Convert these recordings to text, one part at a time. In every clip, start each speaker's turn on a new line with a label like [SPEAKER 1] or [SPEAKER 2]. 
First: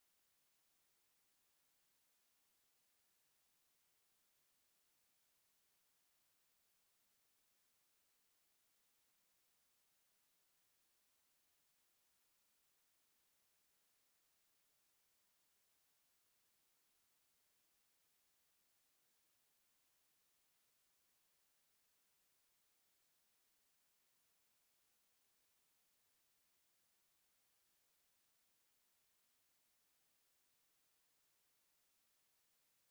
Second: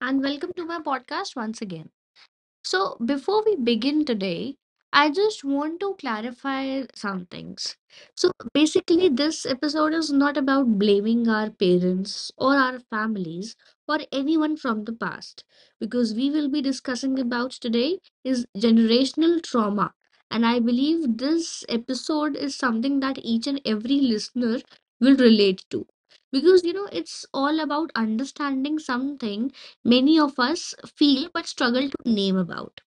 [SPEAKER 1] and welcome to my podcast once again. So, before we begin today, I just want to clarify some things. So, basically, this episode is not about blaming our parents or our families or anyone from the past, because we will be discussing about today is generational trauma. And I believe this episode is something that each and every listener will relate to. Because, you know, it's all about understanding something many of us feel but struggle to name about.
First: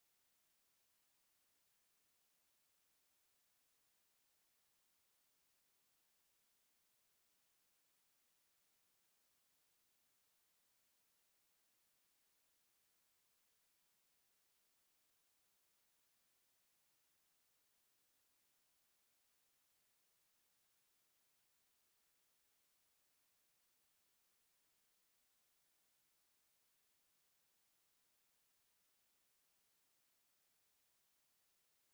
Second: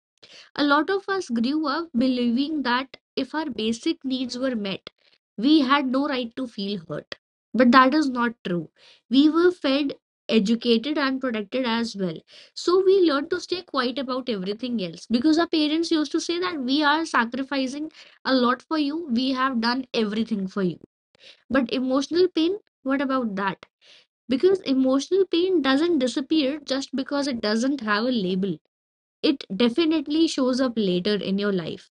[SPEAKER 1] A lot of us grew up believing that if our basic needs were met, we had no right to feel hurt. But that is not true. We were fed, educated, and protected as well. So we learned to stay quiet about everything else because our parents used to say that we are sacrificing a lot for you, we have done everything for you. But emotional pain, what about that? Because emotional pain doesn't disappear just because it doesn't have a label. It definitely shows up later in your life.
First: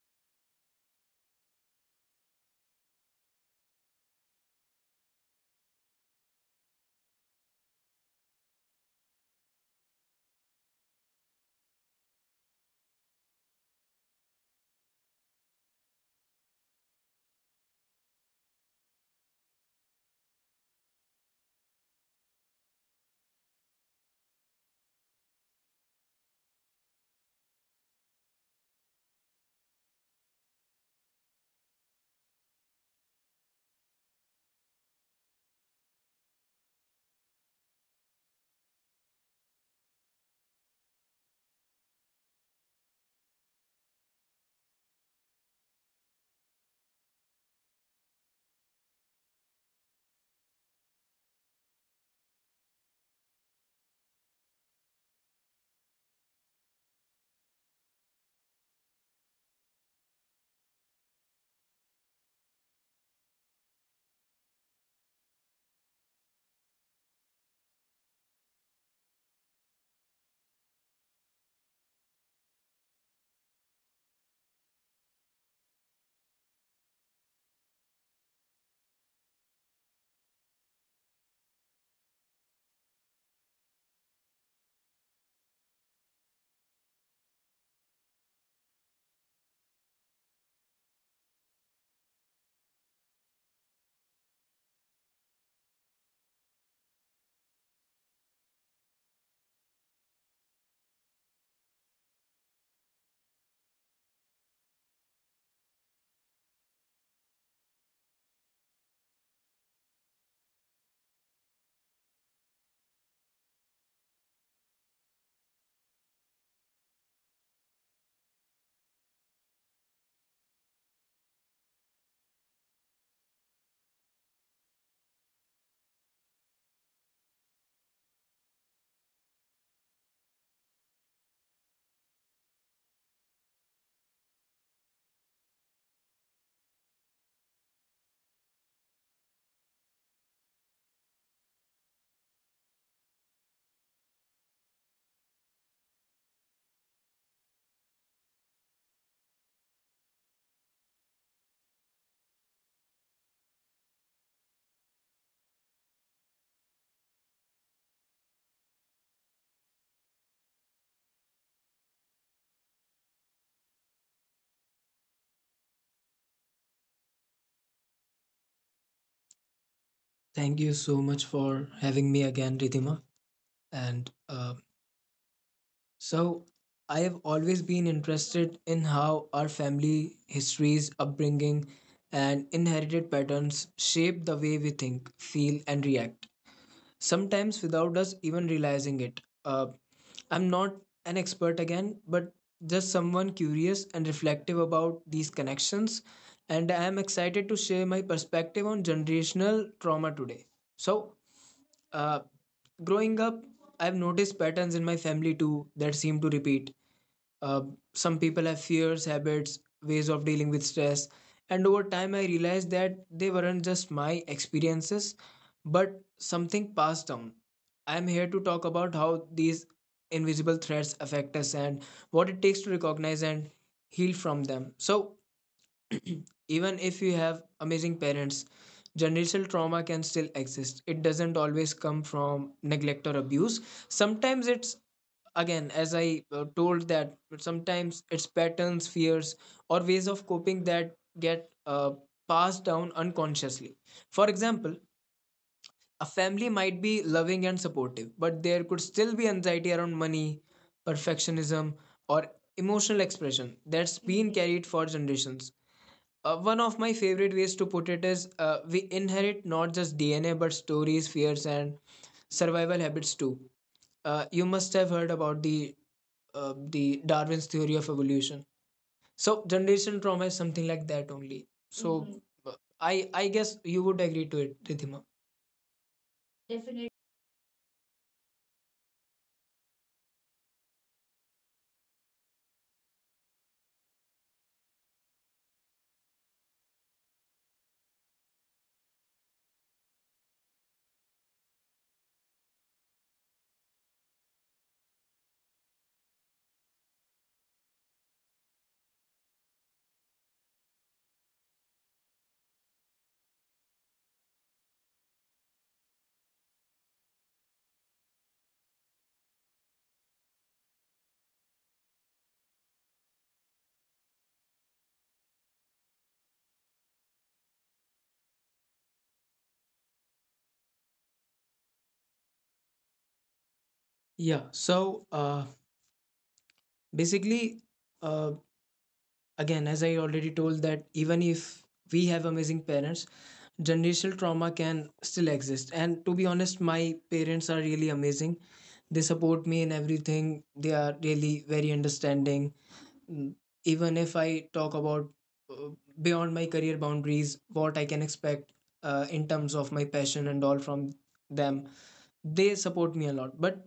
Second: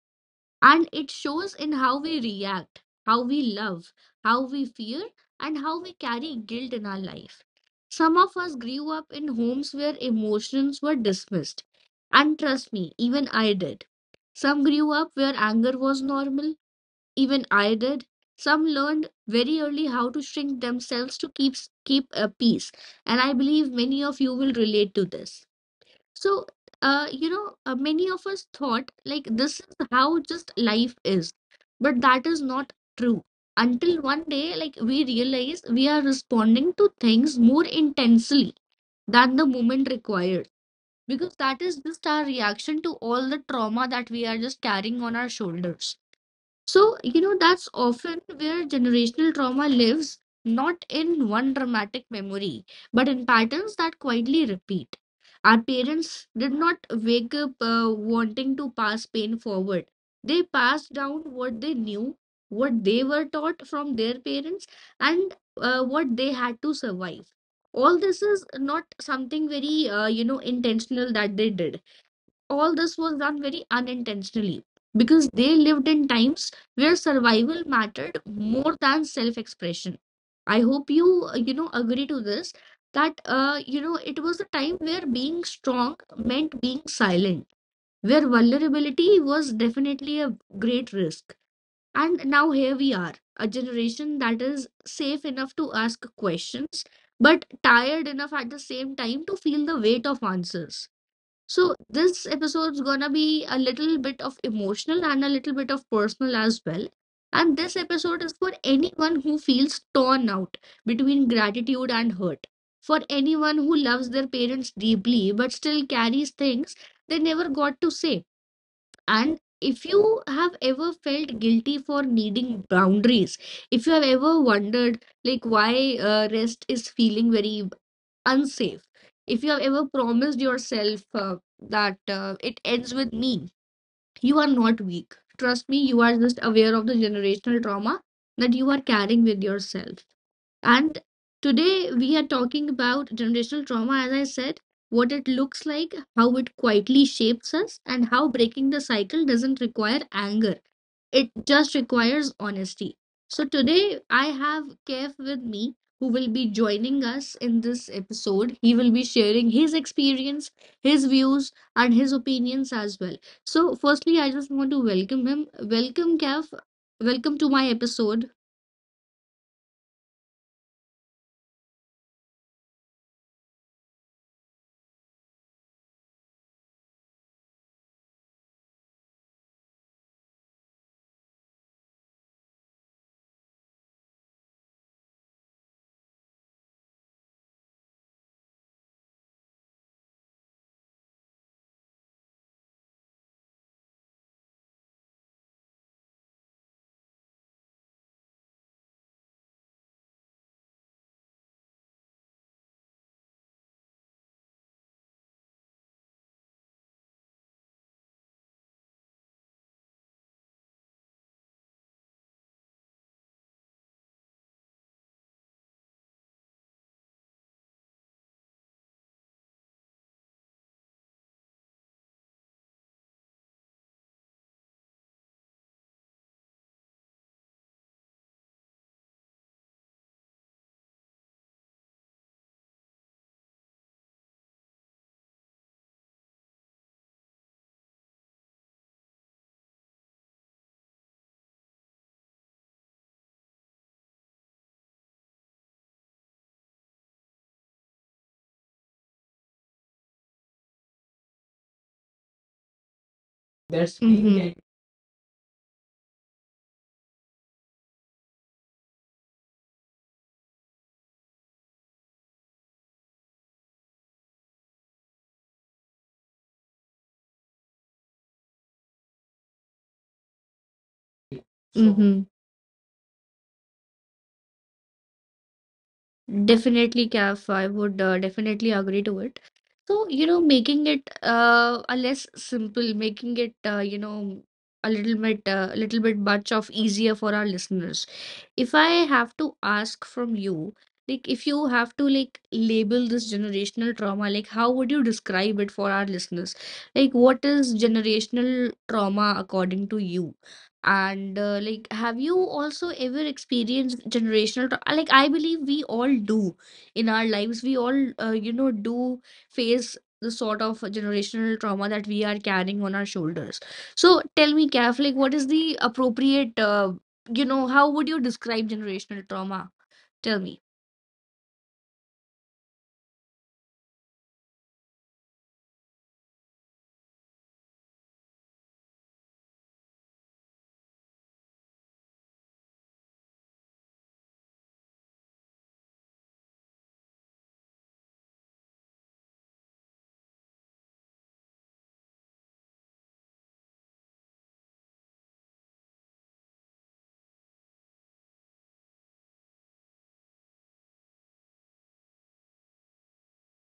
[SPEAKER 1] And it shows in how we react, how we love, how we fear, and how we carry guilt in our life. Some of us grew up in homes where emotions were dismissed. And trust me, even I did. Some grew up where anger was normal, even I did. Some learned very early how to shrink themselves to keep a peace, and I believe many of you will relate to this. So, many of us thought like this is how just life is, but that is not true. Until one day, like we realize we are responding to things more intensely than the moment required, because that is just our reaction to all the trauma that we are just carrying on our shoulders. So, you know, that's often where generational trauma lives, not in one dramatic memory, but in patterns that quietly repeat. Our parents did not wake up wanting to pass pain forward. They passed down what they knew, what they were taught from their parents, and what they had to survive. All this is not something very, intentional that they did all this was done very unintentionally because they lived in times where survival mattered more than self expression. I hope you, agree to this that, it was a time where being strong meant being silent, where vulnerability was definitely a great risk. And now here we are, a generation that is safe enough to ask questions, but tired enough at the same time to feel the weight of answers. So this episode's gonna be a little bit of emotional and a little bit of personal as well. And this episode is for anyone who feels torn out between gratitude and hurt. For anyone who loves their parents deeply but still carries things they never got to say. And if you have ever felt guilty for needing boundaries, if you have ever wondered like why rest is feeling very unsafe. If you have ever promised yourself that it ends with me, you are not weak. Trust me, you are just aware of the generational trauma that you are carrying with yourself. And today we are talking about generational trauma, as I said, what it looks like, how it quietly shapes us, and how breaking the cycle doesn't require anger. It just requires honesty. So today I have Kev with me who will be joining us in this episode. He will be sharing his experience, his views, and his opinions as well. So, firstly, I just want to welcome him. Welcome, Kev. Welcome to my episode.
[SPEAKER 2] Thank you so much for having me again, Ridhima. And uh, so, I have always been interested in how our family histories, upbringing, and inherited patterns shape the way we think, feel, and react, sometimes without us even realizing it. Uh, I'm not an expert again, but just someone curious and reflective about these connections. And I am excited to share my perspective on generational trauma today. So, uh, Growing up, I've noticed patterns in my family too that seem to repeat. Uh, some people have fears, habits, ways of dealing with stress, and over time, I realized that they weren't just my experiences, but something passed down. I'm here to talk about how these invisible threats affect us and what it takes to recognize and heal from them. So, even if you have amazing parents, generational trauma can still exist. It doesn't always come from neglect or abuse. Sometimes it's, again, as I told, that sometimes it's patterns, fears, or ways of coping that get passed down unconsciously. For example, a family might be loving and supportive, but there could still be anxiety around money, perfectionism, or emotional expression that's
[SPEAKER 1] That's
[SPEAKER 2] been
[SPEAKER 1] mhm.
[SPEAKER 2] carried for generations. One of my favorite ways to put it is, we inherit not just DNA but stories, fears, and survival habits too. You must have heard about the Darwin's theory of evolution. So generation trauma is something like that
[SPEAKER 1] So
[SPEAKER 2] only. So.
[SPEAKER 1] mm-hmm.
[SPEAKER 2] Mhm. uh, I guess you would agree to it, Rithima. Definitely.
[SPEAKER 1] Definitely, Kaf. I would definitely agree to it. So, you know, making it a less simple, making it a little bit much of easier for our listeners. If I have to ask from you, like if you have to like label this generational trauma, like how would you describe it for our listeners? Like what is generational trauma according to you? And like have you also ever experienced generational trauma? Like I believe we all do in our lives. We all do face the sort of generational trauma that we are carrying on our shoulders. So tell me, Kath, like what is the appropriate, how would you describe generational trauma? Tell me.
[SPEAKER 2] Yeah, so uh, basically, uh, Again, as I already told, that even if we have amazing parents, generational trauma can still exist, and to be honest, my parents are really amazing. They support me in everything. They are really very understanding. Mm, even if I talk about, uh, beyond my career boundaries, what I can expect in terms of my passion and all from them, they support me a lot. But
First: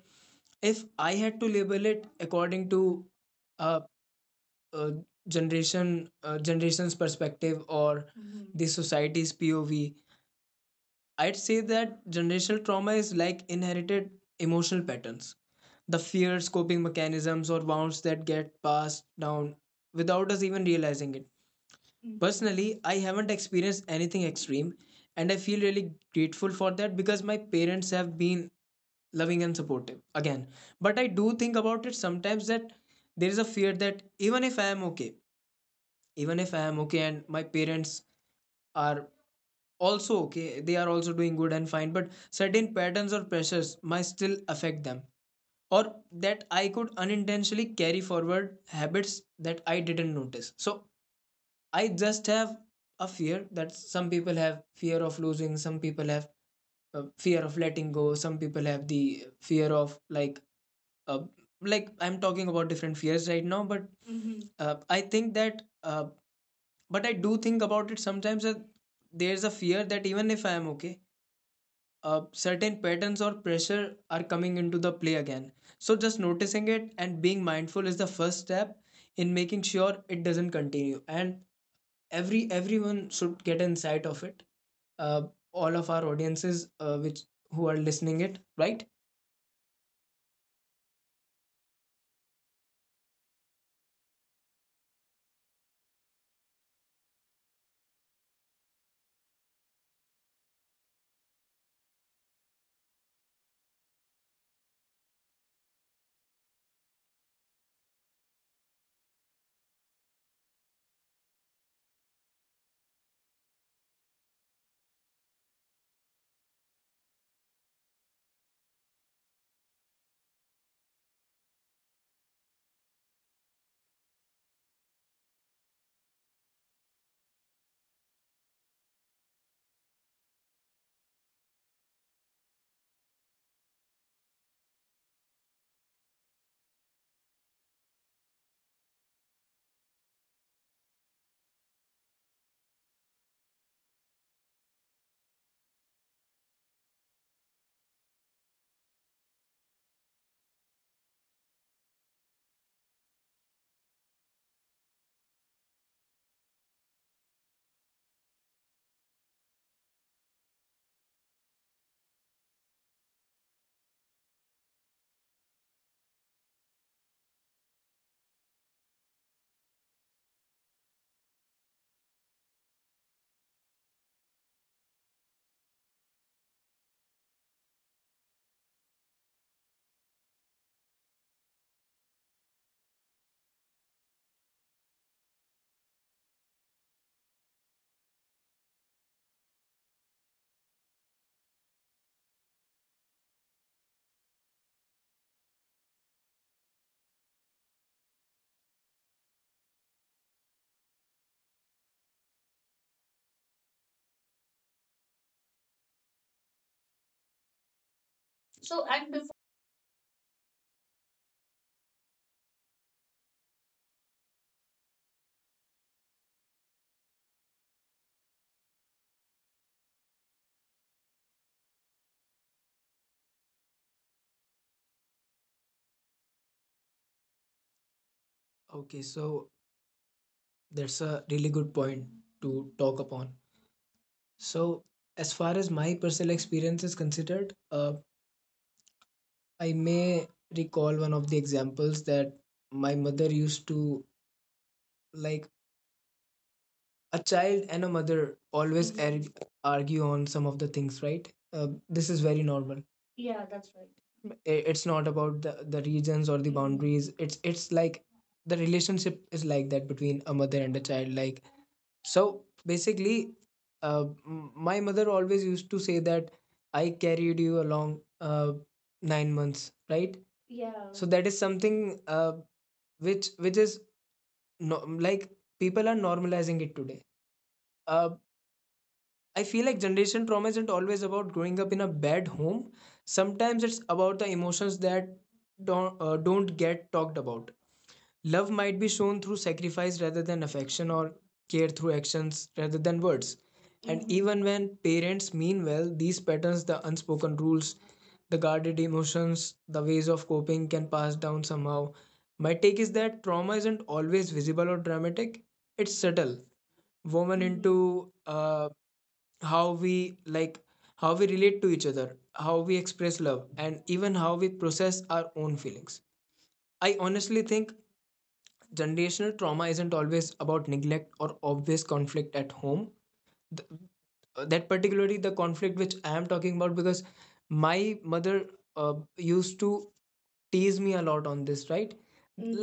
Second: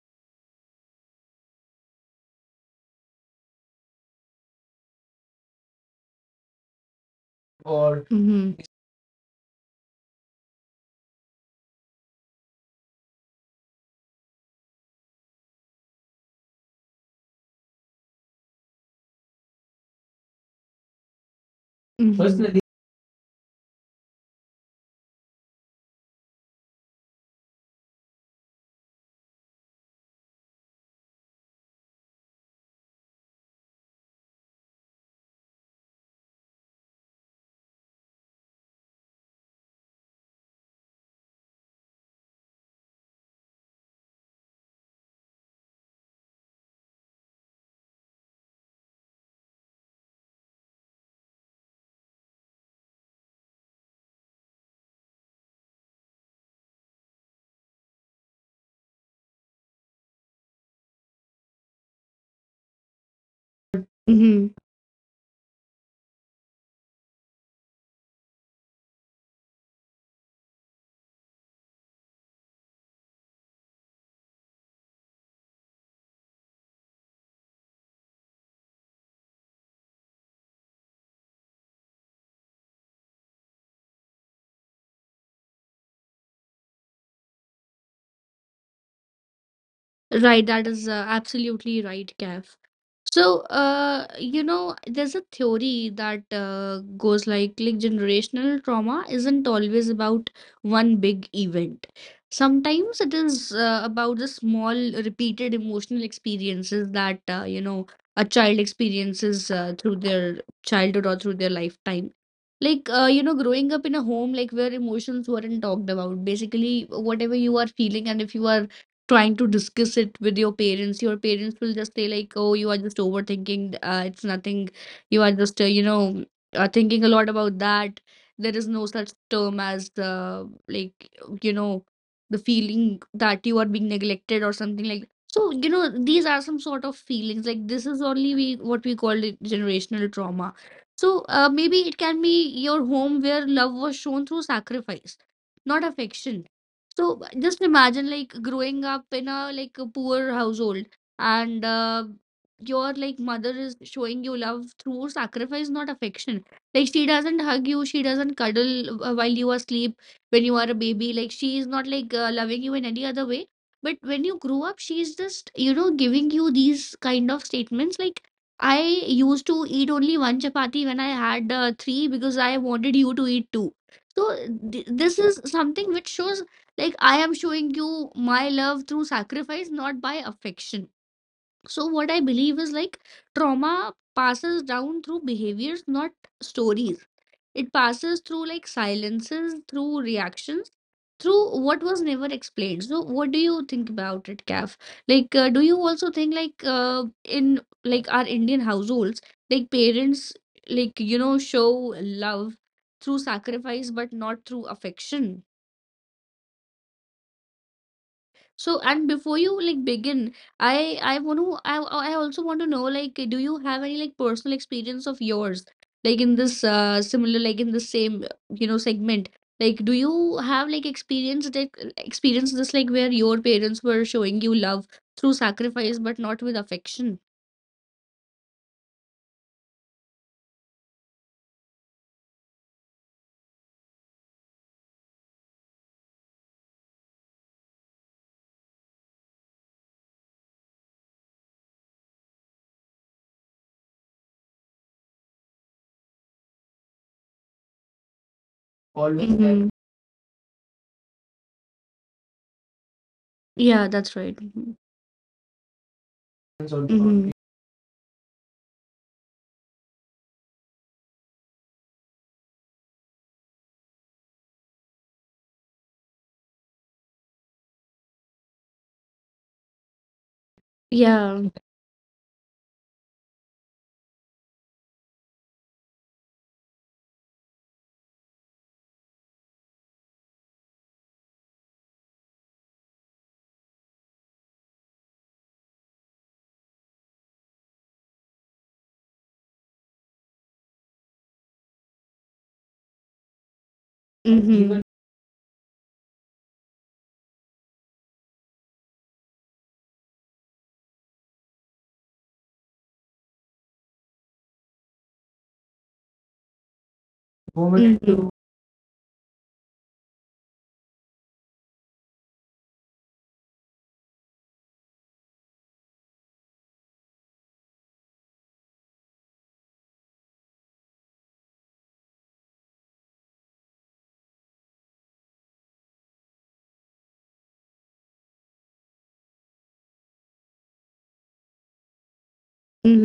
[SPEAKER 2] if I had to label it according to a, a generation generation's perspective,
[SPEAKER 1] Or
[SPEAKER 2] or Mhm.
[SPEAKER 1] mm-hmm.
[SPEAKER 2] the society's POV, I'd say that generational trauma is like inherited emotional patterns. The fears, coping mechanisms, or wounds that get passed down without us even realizing it. Mm.
[SPEAKER 1] Mm-hmm.
[SPEAKER 2] Personally, I haven't experienced anything extreme, and I feel really grateful for that because my parents have been loving and supportive again. But I do think about it sometimes that there is a fear that even if I am okay, even if I am okay and my parents are also okay, they are also doing good and fine, but certain patterns or pressures might still affect them, or that I could unintentionally carry forward habits that I didn't notice. So I just have a fear that some people have fear of losing, some people have fear of letting go, some people have the fear of like, uh, I'm talking about different fears right now, but I think that, but I do think about it sometimes that there's a fear that even if I am okay, certain patterns or pressure are coming into the play again. So just noticing it and being mindful is the first step in making sure it doesn't continue. And everyone should get insight of it. Uh, all of our audiences, which who are listening it, right?
[SPEAKER 1] Right, that is absolutely right, Kev. So, there's a theory that goes like generational trauma isn't always about one big event. Sometimes it is about the small repeated emotional experiences that a child experiences through their childhood or through their lifetime. Like growing up in a home like where emotions weren't talked about. Basically, whatever you are feeling, and if you are trying to discuss it with your parents will just say like oh you are just overthinking it's nothing you are just thinking a lot about that there is no such term as like you know the feeling that you are being neglected or something like so you know these are some sort of feelings like this is only we what we call it generational trauma so maybe it can be your home where love was shown through sacrifice not affection so just imagine like growing up in a like a poor household and your like mother is showing you love through sacrifice, not affection. Like she doesn't hug you, she doesn't cuddle while you are asleep when you are a baby. Like she is not like loving you in any other way. But when you grow up, she is just you know giving you these kind of statements. Like I used to eat only one chapati when I had three because I wanted you to eat two. So th this is something which shows like, I am showing you my love through sacrifice, not by affection. So, what I believe is like trauma passes down through behaviors, not stories. It passes through like silences, through reactions, through what was never explained. So, what do you think about it, Kaf? Like, do you also think like in like our Indian households, like parents, like you know, show love through sacrifice but not through affection? So,
[SPEAKER 2] So and
[SPEAKER 1] and
[SPEAKER 2] before.
[SPEAKER 1] before you like begin, I want to I also want to know like do you have any like personal experience of yours like in this similar like in the same you know segment like do you have like experience that experience this like where your parents were showing you love through sacrifice but not with affection?
[SPEAKER 2] Okay, so that's a really good point to talk upon. So, as far as my personal experience is considered, I may recall one of the examples that my mother used to, like, a child and a mother
[SPEAKER 1] Always. Like,
[SPEAKER 2] always, Mhm.
[SPEAKER 1] mhm.
[SPEAKER 2] Argue on some of the things, right? Uh, this is very normal.
[SPEAKER 1] Yeah,
[SPEAKER 2] Yeah,
[SPEAKER 1] that's
[SPEAKER 2] that's
[SPEAKER 1] right. Mhm.
[SPEAKER 2] right. It's not about the regions
[SPEAKER 1] So,
[SPEAKER 2] or the Mhm.
[SPEAKER 1] mhm.
[SPEAKER 2] boundaries. It's like, the relationship is like that between a mother and a child, like, so basically, uh, my mother always used to say that I carried you along, uh, nine months, right? Yeah.
[SPEAKER 1] Yeah.
[SPEAKER 2] So that is something, which is no, like, people are normalizing it today. A, I feel like generation trauma isn't always about growing up in a bad home. Sometimes it's about the emotions that don't get talked about. Love might be shown through sacrifice rather than affection, or care through actions rather than words.
[SPEAKER 1] Mhm.
[SPEAKER 2] And Mhm.
[SPEAKER 1] Even
[SPEAKER 2] even when parents mean well, these patterns, the unspoken rules, the guarded emotions, the ways of coping can pass down somehow. My take is that trauma isn't always visible or dramatic. It's subtle,
[SPEAKER 1] moment,
[SPEAKER 2] woven
[SPEAKER 1] mhm,
[SPEAKER 2] Mhm.
[SPEAKER 1] to
[SPEAKER 2] into, uh, how we like how we relate to each other, how we express love, and even how we process our own feelings. I honestly think generational trauma isn't always about neglect or obvious conflict at home, that particularly the conflict which I am talking about because my mother used to tease me a lot on this, right? Mm,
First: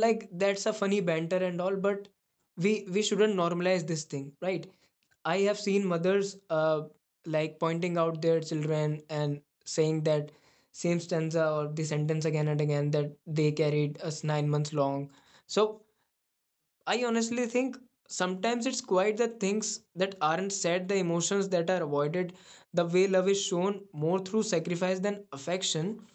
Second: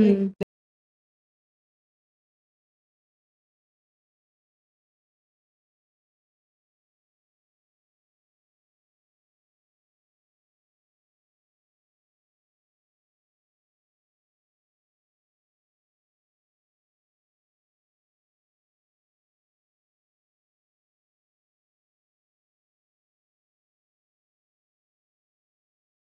[SPEAKER 2] like, that's a funny banter and all, but we shouldn't normalize this thing, right? I have seen mothers, like, pointing out their children and saying that same stanza or the sentence again and again, that they carried us nine months long. So I honestly think sometimes it's quite the things that aren't said, the emotions that are avoided, the way love is shown more through sacrifice than affection.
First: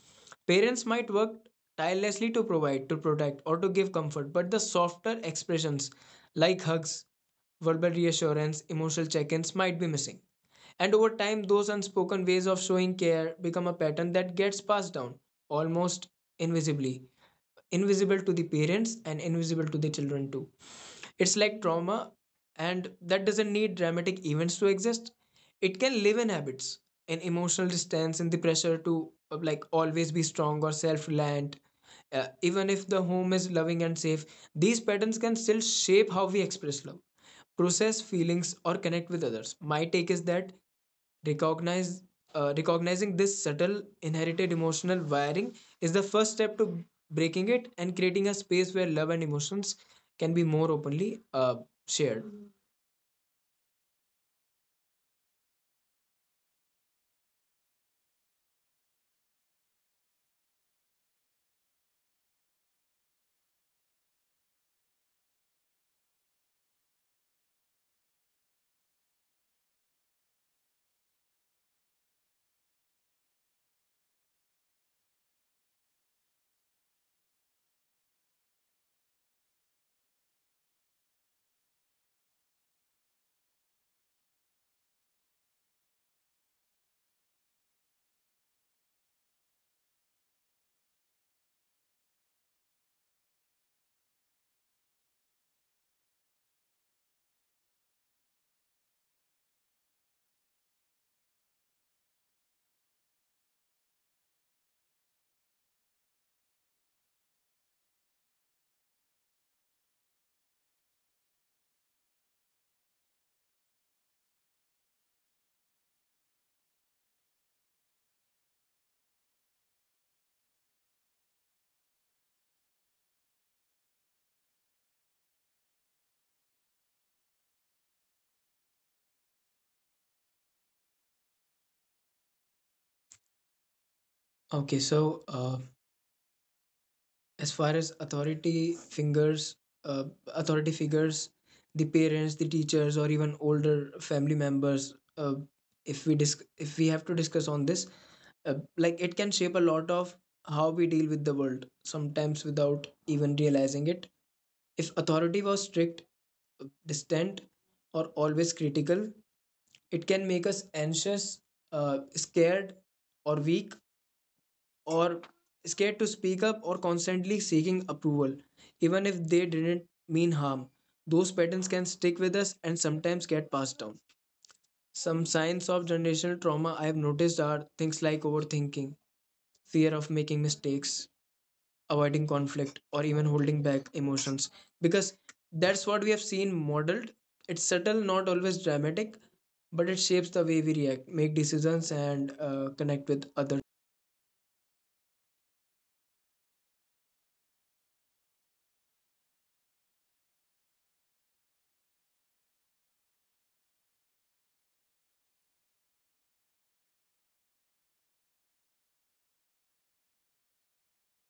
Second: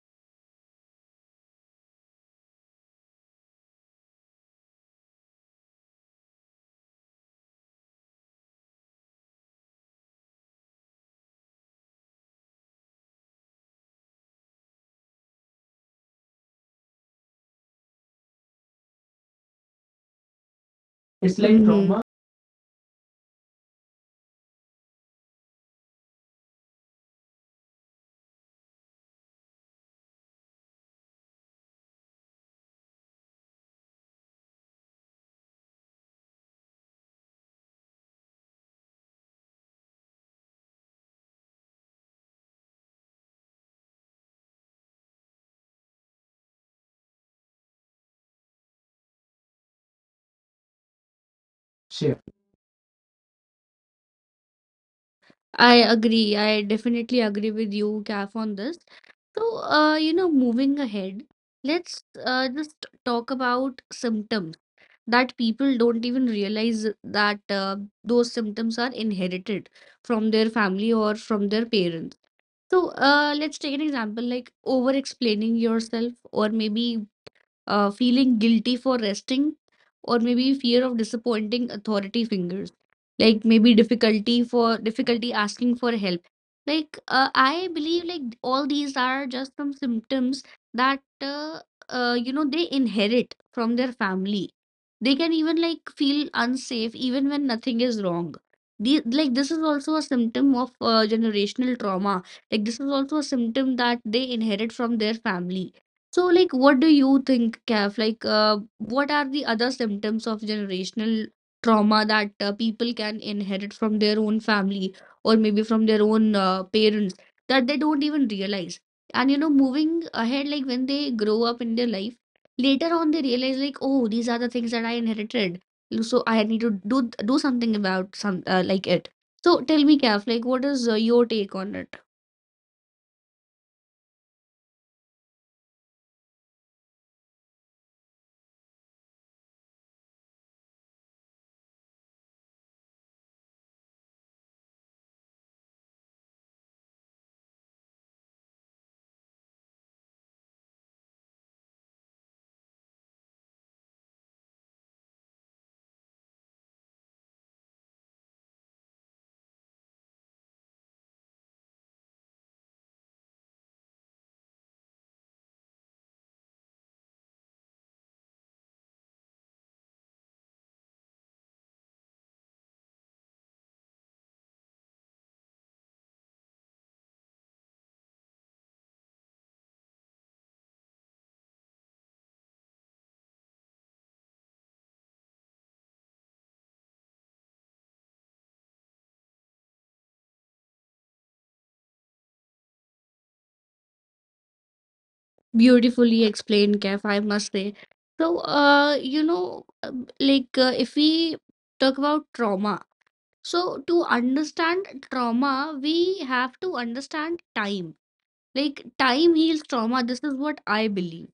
[SPEAKER 2] Parents might work tirelessly to provide, to protect, or to give comfort, but the softer expressions like hugs, verbal reassurance, emotional check ins might be missing. And over time, those unspoken ways of showing care become a pattern that gets passed down almost invisibly, invisible to the parents and invisible to the children too. It's
[SPEAKER 1] it's like
[SPEAKER 2] like
[SPEAKER 1] mhm trauma.
[SPEAKER 2] trauma, and that doesn't need dramatic events to exist. It can live in habits, in emotional distance, in the pressure to, like, always be strong or self reliant. Even if the home is loving and safe, these patterns can still shape how we express love, process feelings, or connect with others. My take is that Recognize, recognizing this subtle inherited emotional wiring is the first step to breaking it and creating a space where love and emotions can be more openly shared.
[SPEAKER 1] I agree. I definitely agree with you, Kaf, on this. So, moving ahead, let's just talk about symptoms that people don't even realize that those symptoms are inherited from their family or from their parents. So, let's take an example like over explaining yourself, or maybe feeling guilty for resting, or maybe fear of disappointing authority fingers, like maybe difficulty asking for help. Like I believe, like all these are just some symptoms that they inherit from their family. They can even like feel unsafe even when nothing is wrong. The, like this is also a symptom of generational trauma. Like this is also a symptom that they inherit from their family so, like, what do you think, Kev? Like, what are the other symptoms of generational trauma that people can inherit from their own family or maybe from their own parents that they don't even realize? And, you know, moving ahead, like, when they grow up in their life, later on they realize, like, oh, these are the things that I inherited. So, I need to do something about some it. So, tell me, Kev, like, what is your take on it?
[SPEAKER 2] Okay, so, as far as authority fingers uh, authority figures, the parents, the teachers, or even older family members, if we dis- if we have to discuss on this, like, it can shape a lot of how we deal with the world sometimes without even realizing it. If authority was strict, distant, or always critical, it can make us anxious, scared or weak, or scared to speak up or constantly seeking approval, even if they didn't mean harm. Those patterns can stick with us and sometimes get passed down. Some signs of generational trauma I have noticed are things like overthinking, fear of making mistakes, avoiding conflict, or even holding back emotions. Because that's what we have seen modeled. It's subtle, not always dramatic, but it shapes the way we react, make decisions, and connect with others.
[SPEAKER 1] Beautifully explained, Kef, I must say. So, like if we talk about trauma, so to understand trauma, we have to understand time. Like time heals trauma. This is what I believe.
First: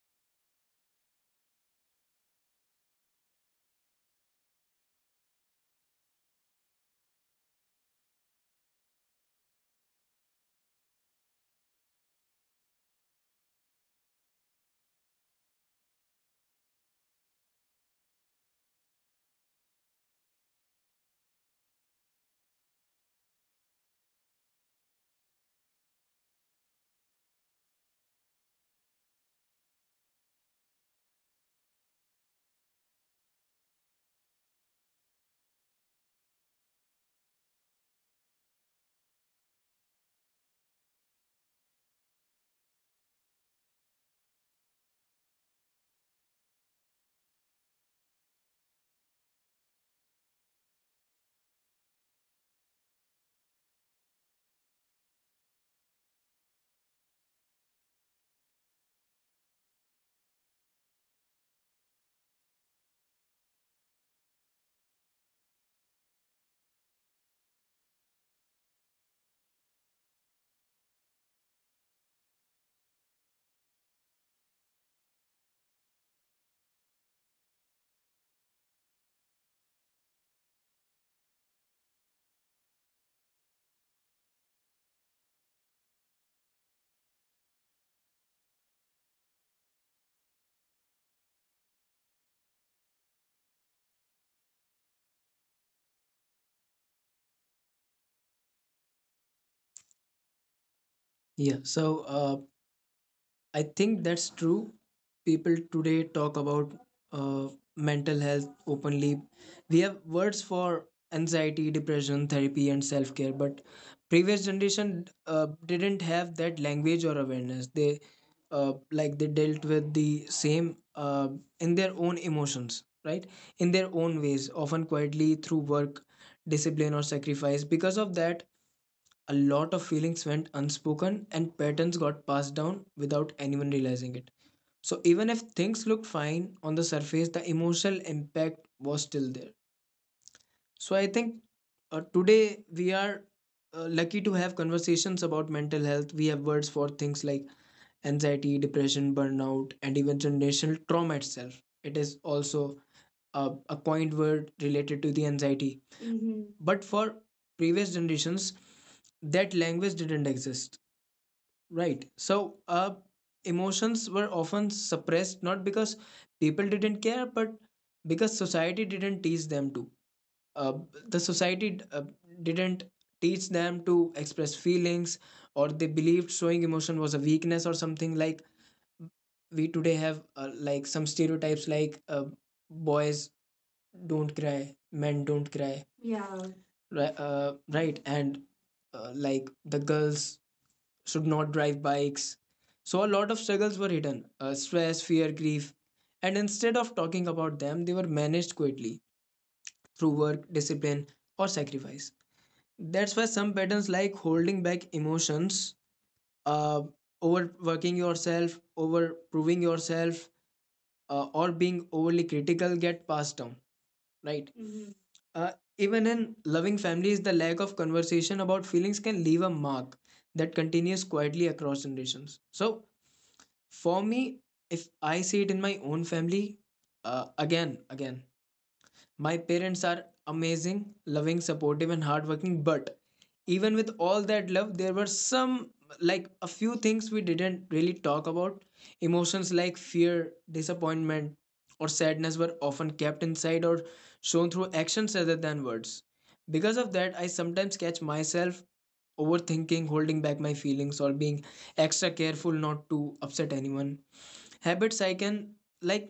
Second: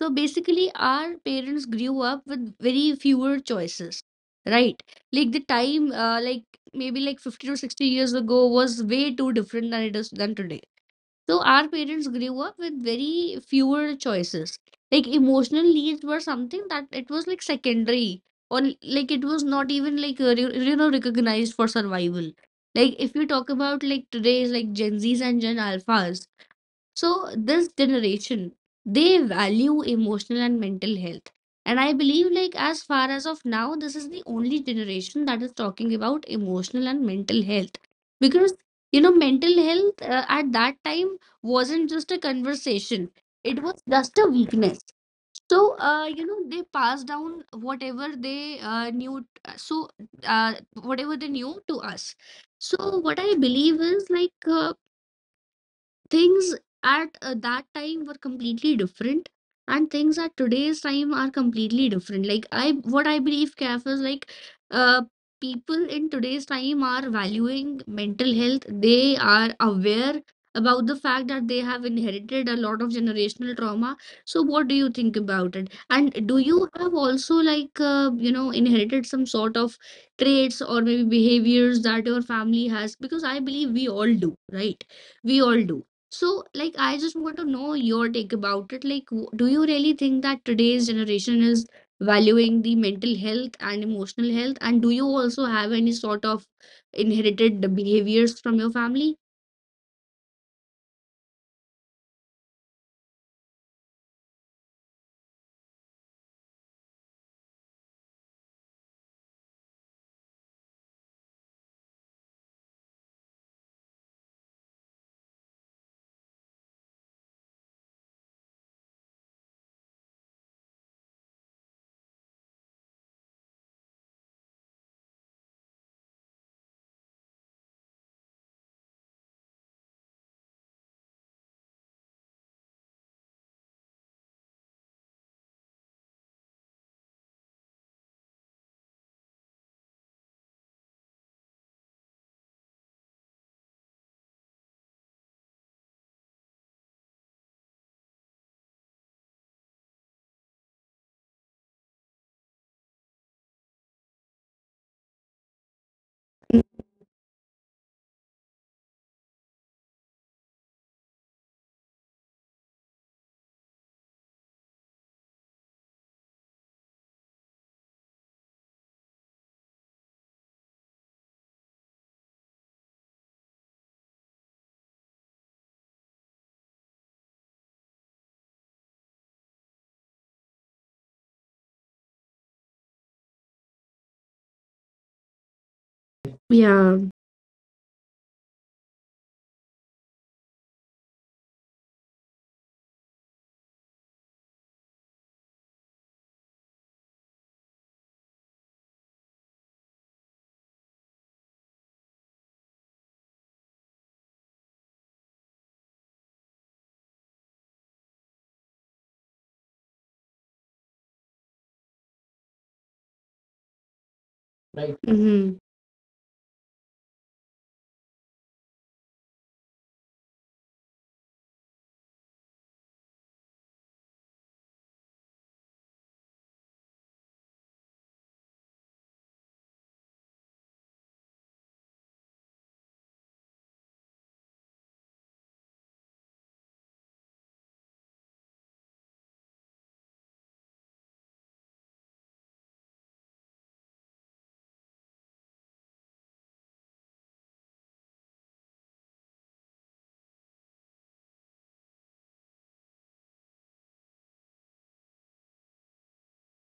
[SPEAKER 1] So basically, our parents grew up with very fewer choices, right? Like the time, like maybe like 50 to 60 years ago was way too different than it is than today. So our parents grew up with very fewer choices. Like emotional needs were something that it was like secondary or like it was not even like you know recognized for survival. Like if you talk about today's like Gen Zs and Gen Alphas, this generation, they value emotional and mental health. And I believe, like, as far as of now, this is the only generation that is talking about emotional and mental health. Because, you know, mental health at that time wasn't just a conversation, it was just a weakness. So, they passed down whatever they knew. So, uh, Whatever they knew to us. So, what I believe is like, things at that time were completely different, and things at today's time are completely different. Like i what i believe, Kaf, is like uh people in today's time are valuing mental health. They are aware about the fact that they have inherited a lot of generational trauma. So what do you think about it? And do you have also like inherited some sort of traits or maybe behaviors that your family has? Because I believe we all do, right? We all do. So, like, I just want to know your take about it. Like, do you really think that today's generation is valuing the mental health and emotional health? And do you also have any sort of inherited behaviors from your family?
[SPEAKER 2] Yeah. So, uh, I think that's true. People today talk about uh, mental health openly. We have words for anxiety, depression, therapy, and self care. But previous generation didn't have that language or awareness. They they dealt with the same, in their own emotions, right? In their own ways, often quietly through work, discipline, or sacrifice. Because of that, a lot of feelings went unspoken and patterns got passed down without anyone realizing it. So, even if things looked fine on the surface, the emotional impact was still there. So, I think today we are lucky to have conversations about mental health. We have words for things like anxiety, depression, burnout, and even generational trauma itself. It is also a coined word related to the anxiety. Mm-hmm. But for previous generations, that language didn't exist, right? Emotions were often suppressed, not because people didn't care, but because society didn't teach them to. Uh, the society didn't teach them to express feelings, or they believed showing emotion was a weakness, or something like, we today have, some stereotypes like, boys don't cry, men don't cry. Yeah,
[SPEAKER 1] Yeah.
[SPEAKER 2] right, right. And the girls should not drive bikes. So a lot of struggles were hidden, stress, fear, grief. And instead of talking about them, they were managed quietly through work, discipline, or sacrifice. That's why some patterns like holding back emotions, uh, overworking yourself, over proving yourself, or being overly critical, get passed down,
[SPEAKER 1] Right.
[SPEAKER 2] right? Mhm. Uh, even in loving families, the lack of conversation about feelings can leave a mark that continues quietly across generations. So, for me, if I see it in my own family, uh, again, again, my parents are amazing, loving, supportive, and hardworking, but even with all that love there were some a few things we didn't really talk about. Emotions like fear, disappointment or sadness were often kept inside or shown through actions rather than words. Because of that, I sometimes catch myself overthinking, holding back my feelings, or being extra careful not to upset anyone. Habits I can like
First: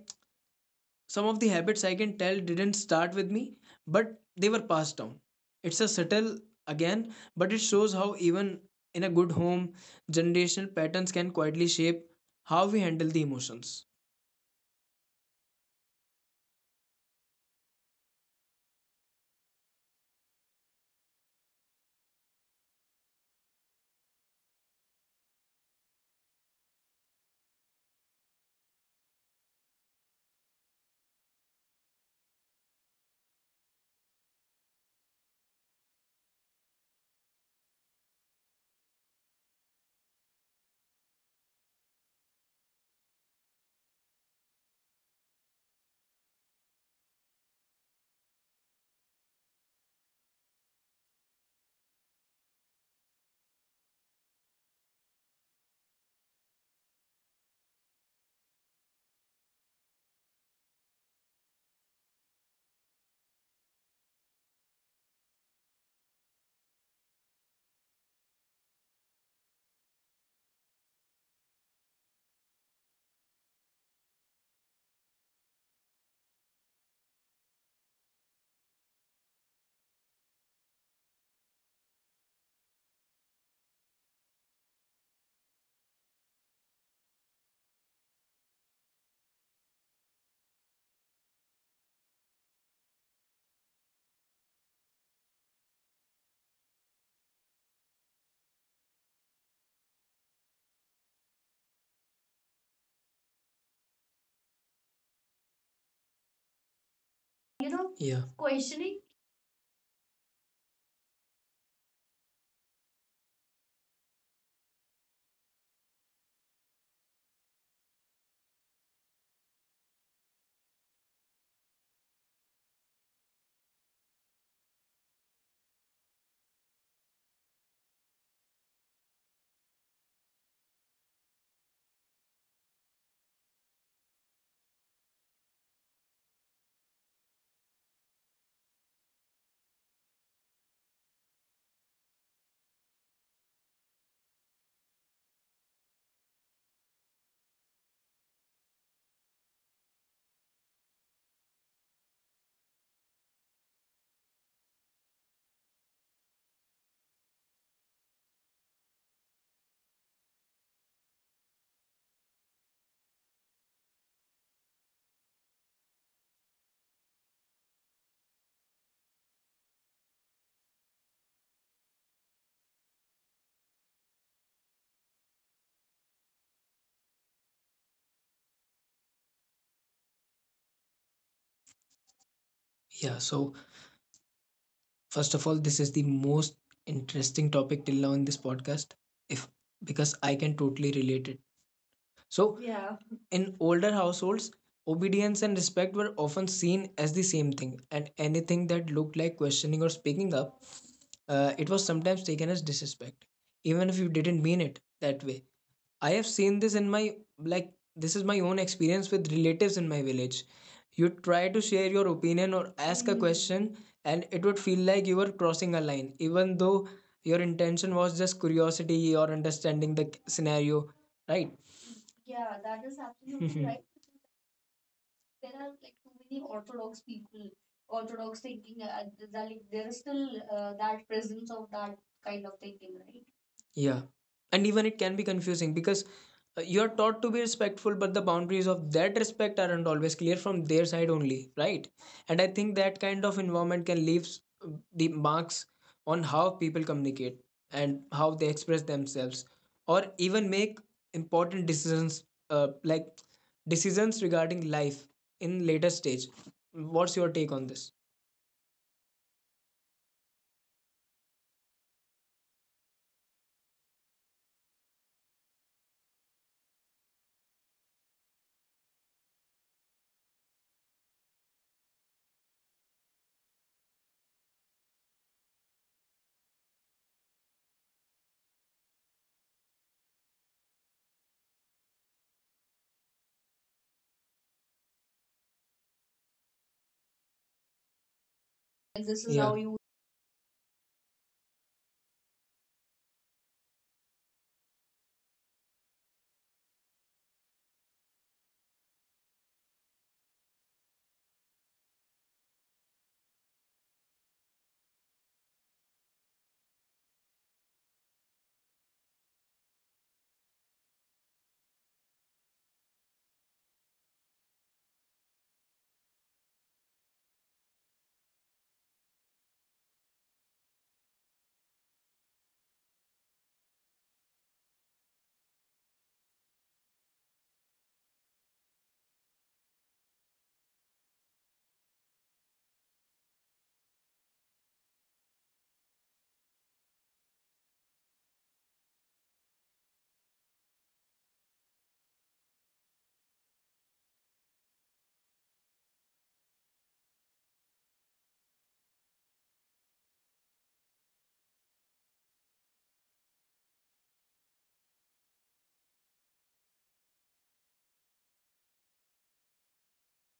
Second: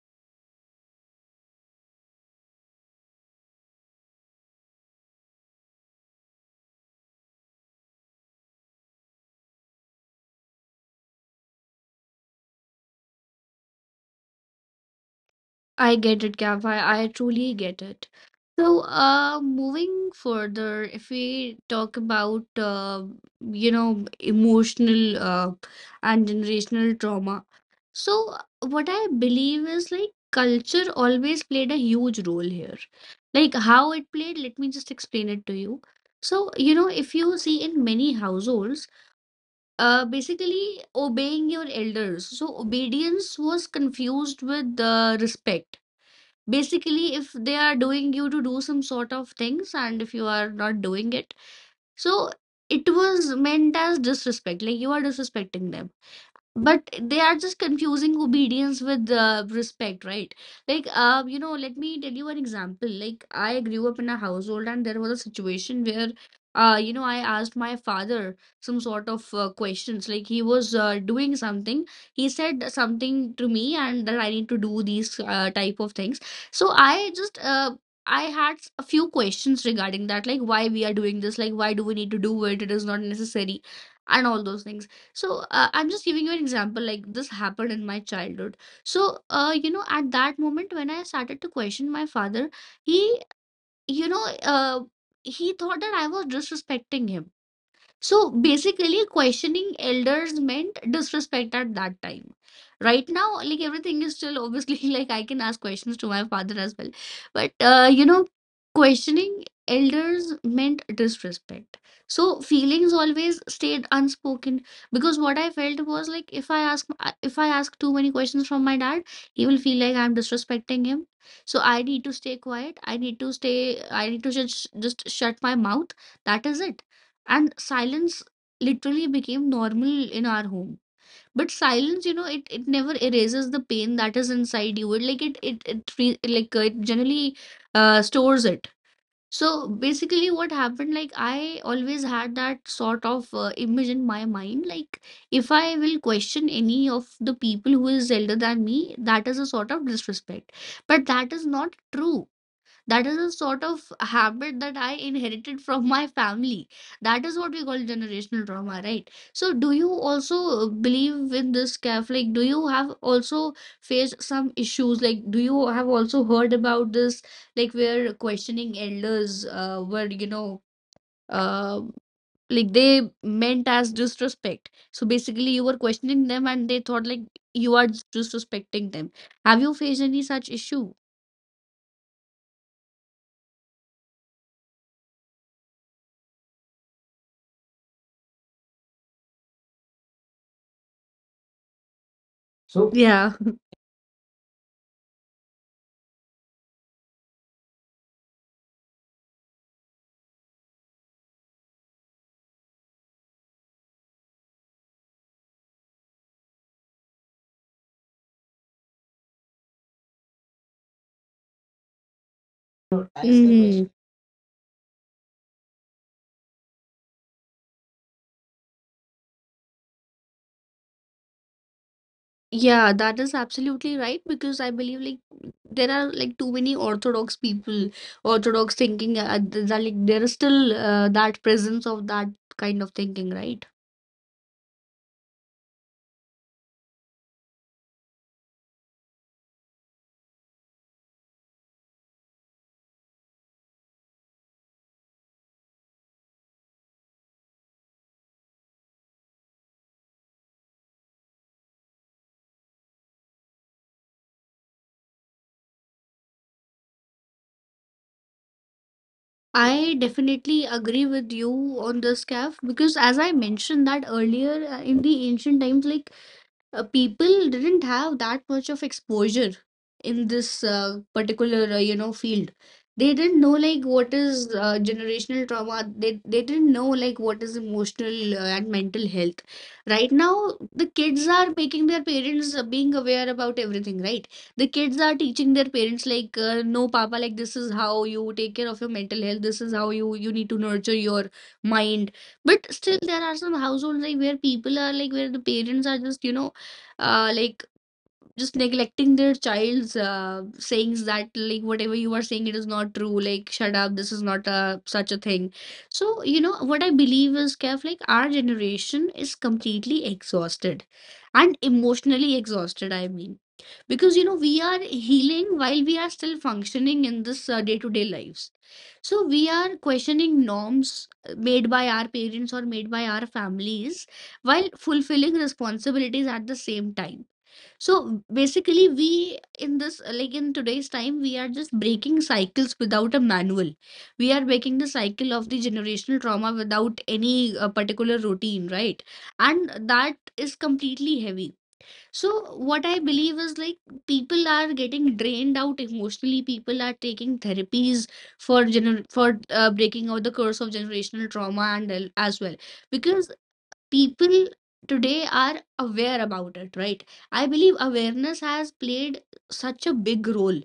[SPEAKER 2] Some of the habits I can tell didn't start with me, but they were passed down. It's a subtle again, but it shows how even in a good home, generational patterns can quietly shape how we handle the emotions.
[SPEAKER 1] I get it, Kavya. I truly get it. So, moving further, if we talk about, emotional, and generational trauma, so what I believe is like culture always played a huge role here. Like how it played, let me just explain it to you. So, you know, if you see in many households, basically obeying your elders. So obedience was confused with respect. Basically if they are doing you to do some sort of things and if you are not doing it, so it was meant as disrespect, like you are disrespecting them. But they are just confusing obedience with respect, right? Like, let me tell you an example. Like, I grew up in a household, and there was a situation where, I asked my father some sort of questions. Like, he was doing something. He said something to me, and that I need to do these type of things. So I I had a few questions regarding that, like why we are doing this, like why do we need to do it? It is not necessary, and all those things. So I'm just giving you an example. Like this happened in my childhood. So at that moment when I started to question my father, he, you know, uh, he thought that I was disrespecting him. So basically, questioning elders meant disrespect at that time. Right now, like everything is still obviously like I can ask questions to my father as well. But
[SPEAKER 2] You know, yeah, questioning.
[SPEAKER 1] questioning elders meant disrespect. So feelings always stayed unspoken, because what I felt was like if I ask too many questions from my dad, he will feel like I'm disrespecting him. So I need to stay quiet. I need to stay. I need to just shut my mouth. That is it. And silence literally became normal in our home. But silence, you know, it never erases the pain that is inside you. It like it re- like it generally stores it. So basically what happened, I always had that sort of image in my mind, like if I will question any of the people who is elder than me, that is a sort of disrespect. But that is not true. That is a sort of habit that I inherited from my family. That is what we call generational trauma, right? So, do you also believe in this, Kaf? Like, do you have also faced some issues? Like, do you have also heard about this, like, where questioning elders were, uh, like, they meant as disrespect. So basically, you were questioning them and they thought like you are disrespecting them. Have you faced any such issue?
[SPEAKER 2] Yeah, so first of all, this is the most interesting topic till now in this podcast. If because I can totally relate it. So,
[SPEAKER 1] So.
[SPEAKER 2] yeah,
[SPEAKER 1] Yeah.
[SPEAKER 2] in older households, obedience and respect were often seen as the same thing, and anything that looked like questioning or speaking up, it was sometimes taken as disrespect, even if you didn't mean it that way. I have seen this in my like this is my own experience with relatives in my village. You try to share your opinion or ask a Mm.
[SPEAKER 1] Mhm.
[SPEAKER 2] question, and it would feel like you were crossing a line, even though your intention was just curiosity or understanding the scenario, right? Yeah,
[SPEAKER 1] Yeah,
[SPEAKER 2] that
[SPEAKER 1] that
[SPEAKER 2] is
[SPEAKER 1] is
[SPEAKER 2] absolutely
[SPEAKER 1] absolutely
[SPEAKER 2] right.
[SPEAKER 1] right, because I believe like
[SPEAKER 2] Because there
[SPEAKER 1] there
[SPEAKER 2] are
[SPEAKER 1] are
[SPEAKER 2] like
[SPEAKER 1] like
[SPEAKER 2] too
[SPEAKER 1] too
[SPEAKER 2] many
[SPEAKER 1] many
[SPEAKER 2] orthodox
[SPEAKER 1] orthodox
[SPEAKER 2] people,
[SPEAKER 1] people,
[SPEAKER 2] orthodox
[SPEAKER 1] orthodox
[SPEAKER 2] thinking.
[SPEAKER 1] thinking, that
[SPEAKER 2] Like
[SPEAKER 1] like
[SPEAKER 2] there
[SPEAKER 1] there
[SPEAKER 2] is
[SPEAKER 1] is
[SPEAKER 2] still
[SPEAKER 1] still
[SPEAKER 2] that
[SPEAKER 1] that
[SPEAKER 2] presence
[SPEAKER 1] presence
[SPEAKER 2] of
[SPEAKER 1] of
[SPEAKER 2] that
[SPEAKER 1] that
[SPEAKER 2] kind of
[SPEAKER 1] kind of
[SPEAKER 2] thinking,
[SPEAKER 1] thinking,
[SPEAKER 2] right?
[SPEAKER 1] right?
[SPEAKER 2] Yeah. And even it can be confusing because you're taught to be respectful, but the boundaries of that respect aren't always clear from their side only, right? And I think that kind of environment can leave the marks on how people communicate and how they express themselves, or even make important decisions, uh, like decisions regarding life in later stage. What's your take on this?
[SPEAKER 1] I definitely agree with you on this, Kav, because as I mentioned that earlier, in the ancient times, like people didn't have that much of exposure in this particular field. They didn't know like what is generational trauma. They didn't know like what is emotional and mental health. Right now, the kids are making their parents being aware about everything, right? The kids are teaching their parents like, no papa, like this is how you take care of your mental health,
[SPEAKER 2] This
[SPEAKER 1] this
[SPEAKER 2] is, yeah,
[SPEAKER 1] is
[SPEAKER 2] how
[SPEAKER 1] how
[SPEAKER 2] you.
[SPEAKER 1] you need to nurture your mind. But still there are some households like where people are like where the parents are just, you know, uh, like just neglecting their child's sayings, that like whatever you are saying, it is not true, like shut up, this is not a such a thing. So you know what I believe is, Kev, like our generation is completely exhausted, and emotionally exhausted, I mean, because you know we are healing while we are still functioning in this day-to-day lives. So we are questioning norms made by our parents or made by our families, while fulfilling responsibilities at the same time. So basically, we in this, in today's time, we are just breaking cycles without a manual. We are breaking the cycle of the generational trauma without any particular routine, right? And that is completely heavy. So, what I believe is like people are getting drained out emotionally. People are taking therapies for gener for breaking out the curse of generational trauma as well. Because people today are aware about it, right? I believe awareness has played such a big role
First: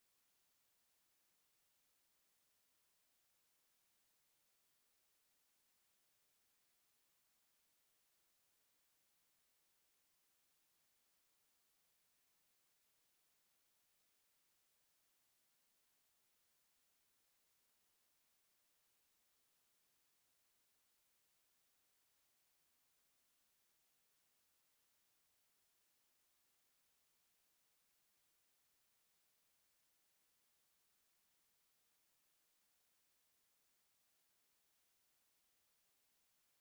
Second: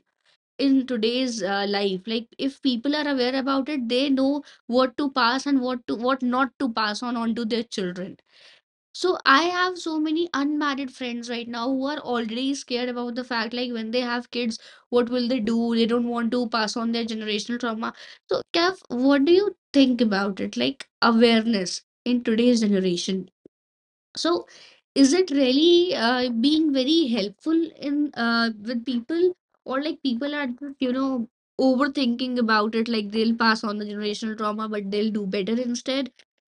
[SPEAKER 1] in today's life. Like if people are aware about it, they know what to pass and what not to pass on onto their children. So I have so many unmarried friends right now who are already scared about the fact, like when they have kids, what will they do? They don't want to pass on their generational trauma. So Kev, what do you think about it? Like awareness in today's generation, so, is it really being very helpful in with people, or like people are just, you know, overthinking about it, like they'll pass on the generational trauma, but they'll do better instead?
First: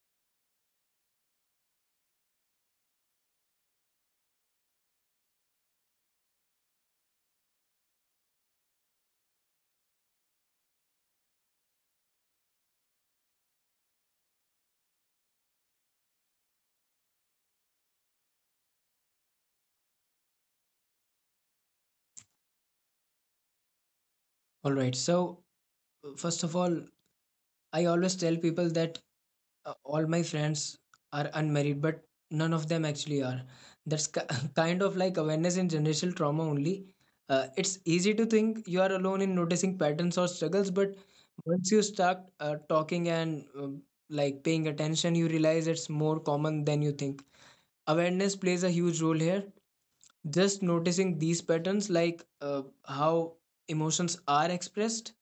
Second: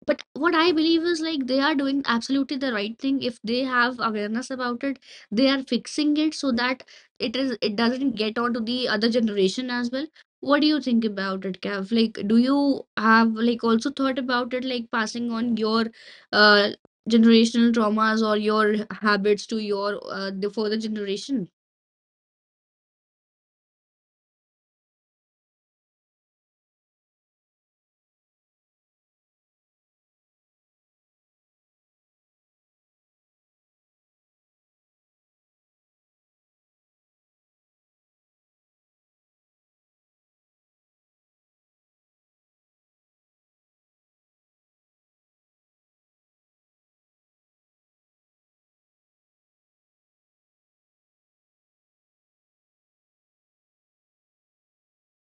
[SPEAKER 1] But what I believe is like they are doing absolutely the right thing. If they have awareness about it, they are fixing it so that it doesn't get onto the other generation as well. What do you think about it, Kev? Like, do you have like also thought about it, like passing on your uh generational traumas or your habits to your the further generation?
[SPEAKER 2] All right. So, first of all, I always tell people that all my friends are unmarried but none of them actually are. Kind of like awareness in generational trauma only. It's easy to think you are alone in noticing patterns or struggles, but once you start talking and, like, paying attention, you realize it's more common than you think. Awareness plays a huge role here. Just noticing these patterns, like how emotions are expressed,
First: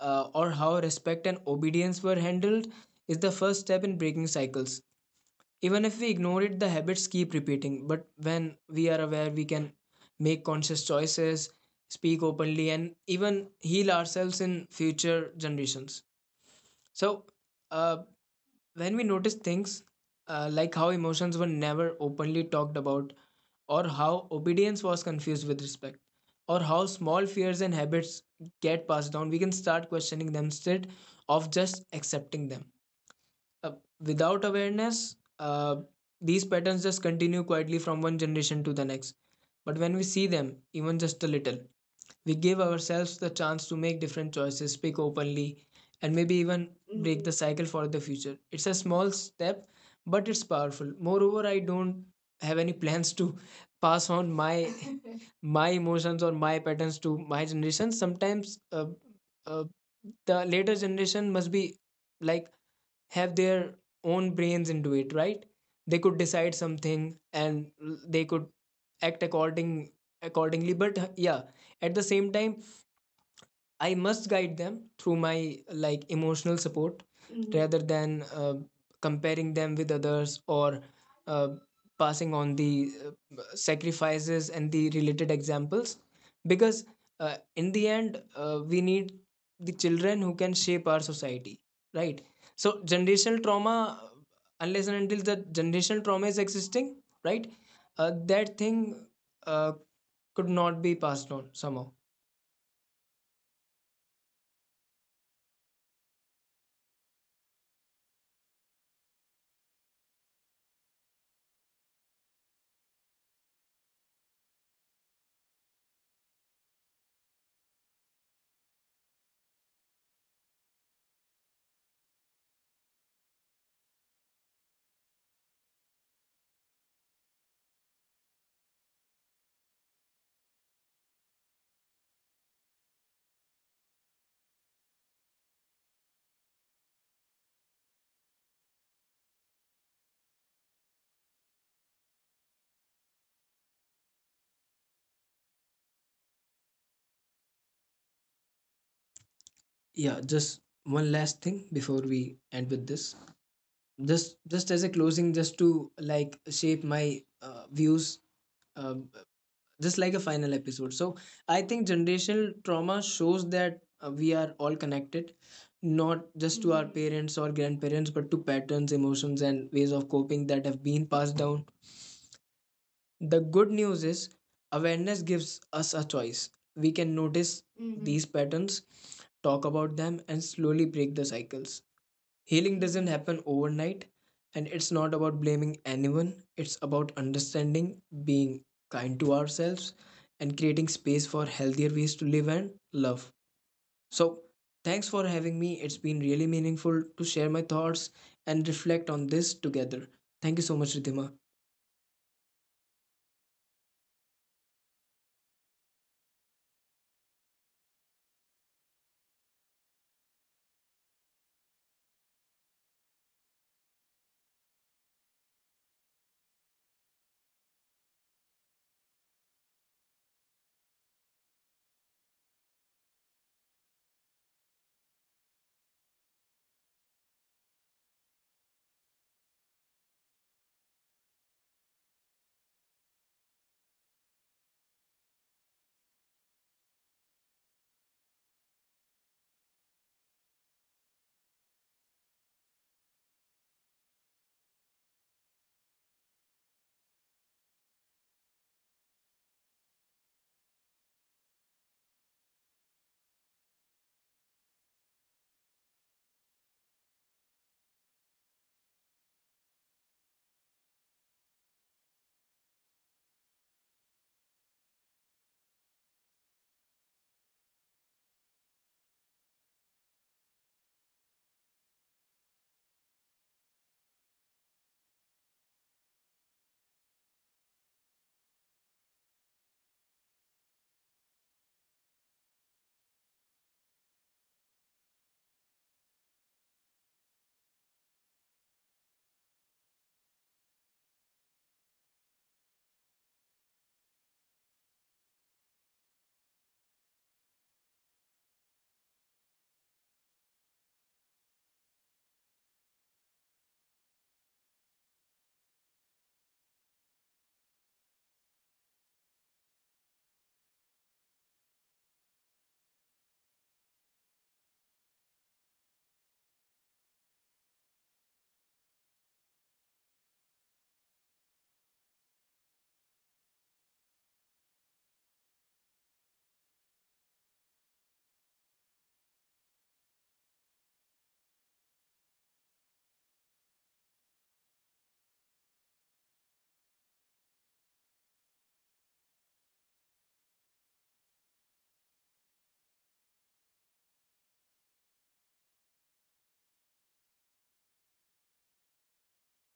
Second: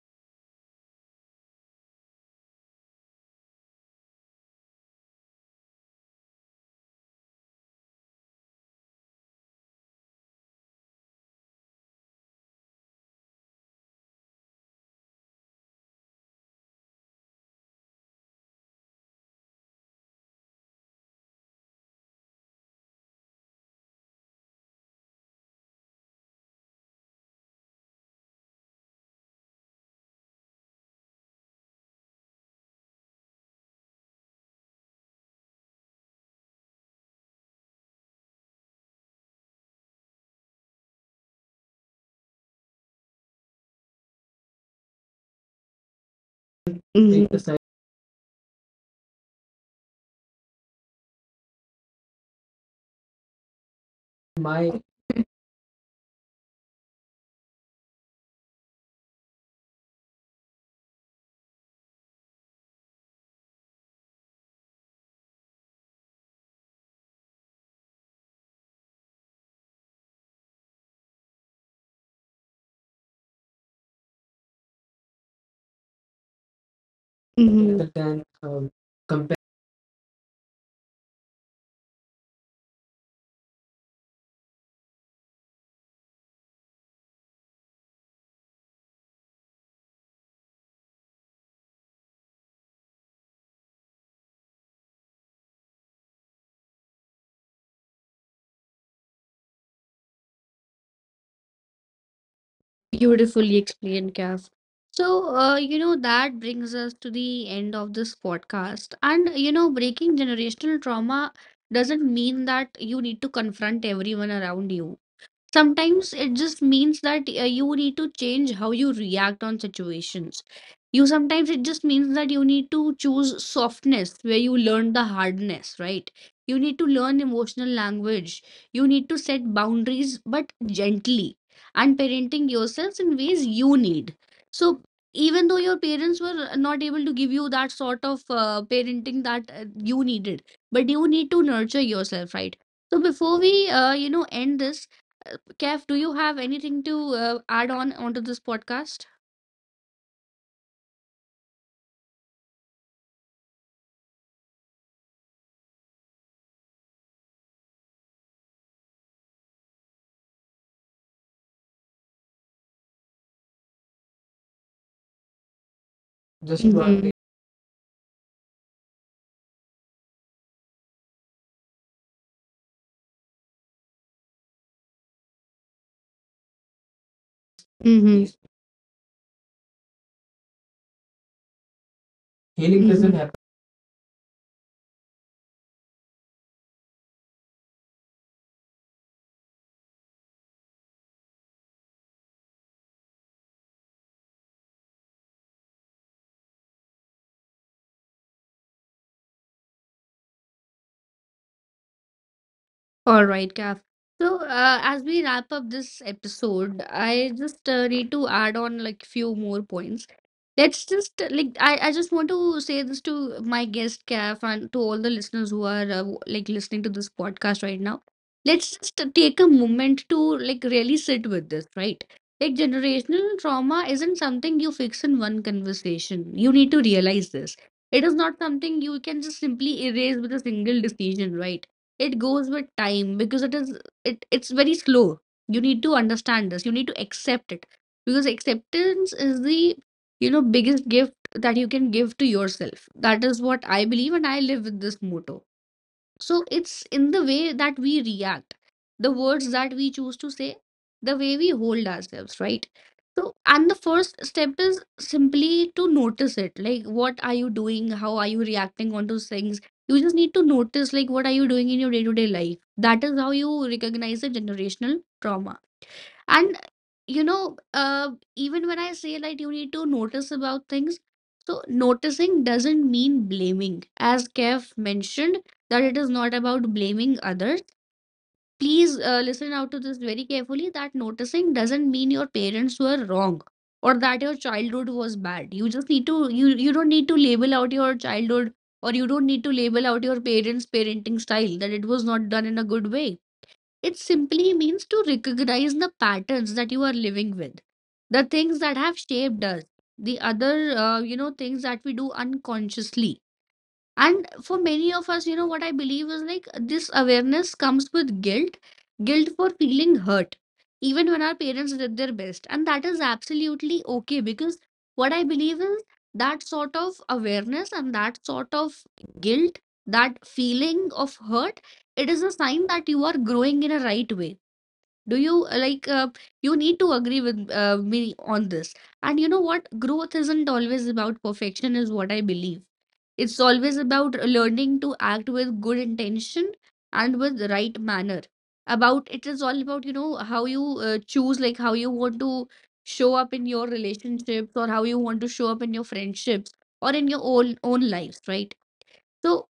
[SPEAKER 2] or how respect and obedience were handled, is the first step in breaking cycles. Even if we ignore it, the habits keep repeating. But when we are aware, we can make conscious choices, speak openly, and even heal ourselves in future generations. So, uh, when we notice things, like how emotions were never openly talked about, or how obedience was confused with respect, or how small fears and habits get passed down, we can start questioning them instead of just accepting them. Uh, Without awareness, these patterns just continue quietly from one generation to the next. But when we see them, even just a little, we give ourselves the chance to make different choices, speak openly, and maybe even
[SPEAKER 1] Mhm.
[SPEAKER 2] break the
[SPEAKER 1] Take
[SPEAKER 2] Mhm.
[SPEAKER 1] aside
[SPEAKER 2] cycle for the future. It's a small step, but it's powerful. Moreover, I don't have any plans to pass on my
[SPEAKER 1] my.
[SPEAKER 2] my emotions or my patterns to my generation. Sometimes uh, the later generation must be like have their own brains into it, right? They could decide something and they could act according accordingly. But yeah, at the same time, I must guide them through my like emotional support Mhm. rather
[SPEAKER 1] Mhm.
[SPEAKER 2] than
[SPEAKER 1] Than.
[SPEAKER 2] uh, comparing them with others or uh, passing on the sacrifices and the related examples, because in the end we need the children who can shape our society, right? So generational trauma, unless and until the generational trauma is existing, right, that thing uh, could not be passed on somehow.
[SPEAKER 1] Beautifully explained, Kaf. So, that brings us to the end of this podcast. And, you know, breaking generational trauma doesn't mean that you need to confront everyone around you. Sometimes it just means that you need to change how you react on situations. You Sometimes it just means that you need to choose softness where you learn the hardness, right? You need to learn emotional language, you need to set boundaries but gently, and parenting yourselves in ways you need. So even though your parents were not able to give you that sort of parenting that you needed, but you need to nurture yourself, right? So before we end this, Kev, do you have anything to add on onto this podcast?
[SPEAKER 2] Yeah, just one last thing before we end with this, just as a closing, just to like shape my views, um, just like a final episode. So I think generational trauma shows that we are all connected, not just
[SPEAKER 1] Just
[SPEAKER 2] to
[SPEAKER 1] one
[SPEAKER 2] our Mhm.
[SPEAKER 1] Mhm. thing.
[SPEAKER 2] parents or grandparents, but to patterns, emotions and ways of coping that have been passed down. The good news is awareness gives us a choice. We can notice Mhm. these
[SPEAKER 1] Mhm.
[SPEAKER 2] patterns, talk about them and slowly break the cycles. Healing
[SPEAKER 1] Healing
[SPEAKER 2] doesn't
[SPEAKER 1] doesn't Mhm. happen.
[SPEAKER 2] happen overnight, and it's not about blaming anyone. It's about understanding, being kind to ourselves, and creating space for healthier ways to live and love. So, thanks for having me. It's been really meaningful to share my thoughts and reflect on this together. Thank you so much, Ritima.
[SPEAKER 1] All right, Kaf. So, as we wrap up this episode, I just need to add on like few more points. Let's just like, I just want to say this to my guest Kaf and to all the listeners who are like listening to this podcast right now. Let's just take a moment to like really sit with this, right? Like generational trauma isn't something you fix in one conversation. You need to realize this. It is not something you can just simply erase with a single decision, right? It goes with time because it is it it's very slow. You need to understand this, you need to accept it, because acceptance is the, you know, biggest gift that you can give to yourself. That is what I believe, and I live with this motto. So it's in the way that we react, the words that we choose to say, the way we hold ourselves, right? So, and the first step is simply to notice it. Like, what are you doing? How are you reacting on those things? You just need to notice, like, what are you doing in your day-to-day life? That is how you recognize the generational trauma. And even when I say like you need to notice about things, so noticing doesn't mean blaming. As Kev mentioned, that it is not about blaming others. Please listen out to this very carefully that noticing doesn't mean your parents were wrong or that your childhood was bad. You just need to, you don't need to label out your childhood or you don't need to label out your parents' parenting style that it was not done in a good way. It simply means to recognize the patterns that you are living with, the things that have shaped us, the other, things that we do unconsciously. And for many of us, you know, what I believe is like this awareness comes with guilt, guilt for feeling hurt, even when our parents did their best. And that is absolutely okay because what I believe is that sort of awareness and that sort of guilt, that feeling of hurt, it is a sign that you are growing in a right way. Do you you need to agree with me on this. And you know what, growth isn't always about perfection is what I believe. It's always about learning to act with good intention and with right manner about. It is all about, you know, how you choose, like, how you want to show up in your relationships or how you want to show up in your friendships or in your own lives, right? So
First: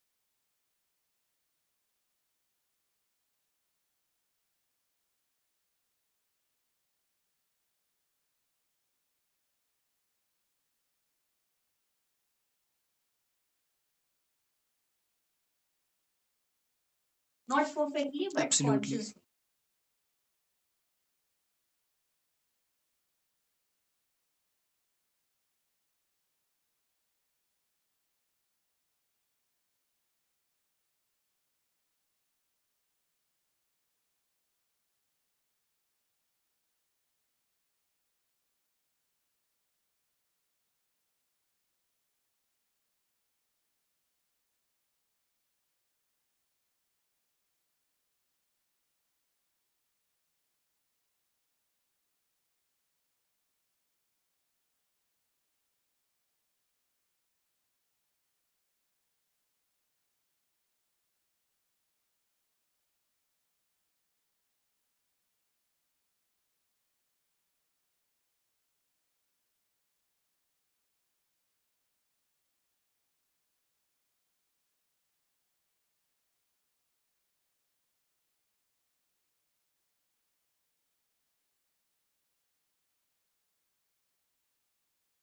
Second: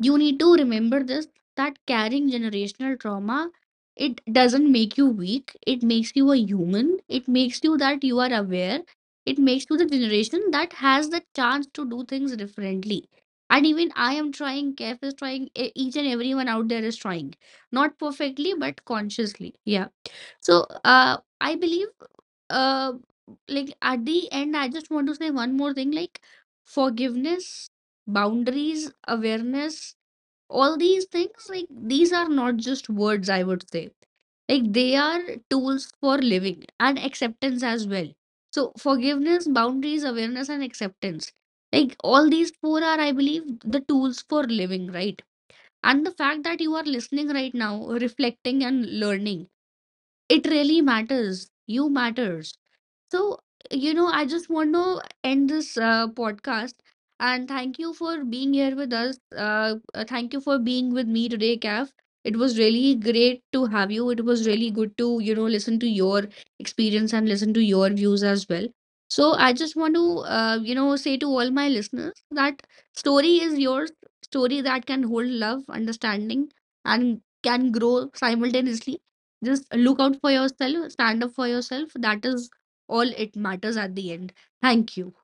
[SPEAKER 1] you need to remember this, that carrying generational trauma, it doesn't make you weak, it makes you a human, it makes you that you are aware, it makes you the generation that has the chance to do things differently. And even I am trying, Kef is trying, each and everyone out there is trying
[SPEAKER 2] Not
[SPEAKER 1] not
[SPEAKER 2] perfectly, but
[SPEAKER 1] perfectly
[SPEAKER 2] absolutely,
[SPEAKER 1] but
[SPEAKER 2] consciously.
[SPEAKER 1] consciously, yeah. So I believe, uh like, at the end I just want to say one more thing, like forgiveness, boundaries, awareness, all these things, like, these are not just words, I would say, like, they are tools for living, and acceptance as well. So forgiveness, boundaries, awareness and acceptance, like, all these four are, I believe, the tools for living, right? And the fact that you are listening right now, reflecting and learning, it really matters. You matters. So, you know, I just want to end this podcast and thank you for being here with us. Thank you for being with me today, Kaf. It was really great to have you. It was really good to, you know, listen to your experience and listen to your views as well. So, I just want to, you know, say to all my listeners that story is yours, story that can hold love, understanding, and can grow simultaneously. Just look out for yourself, stand up for yourself. That is all it matters at the end. Thank you.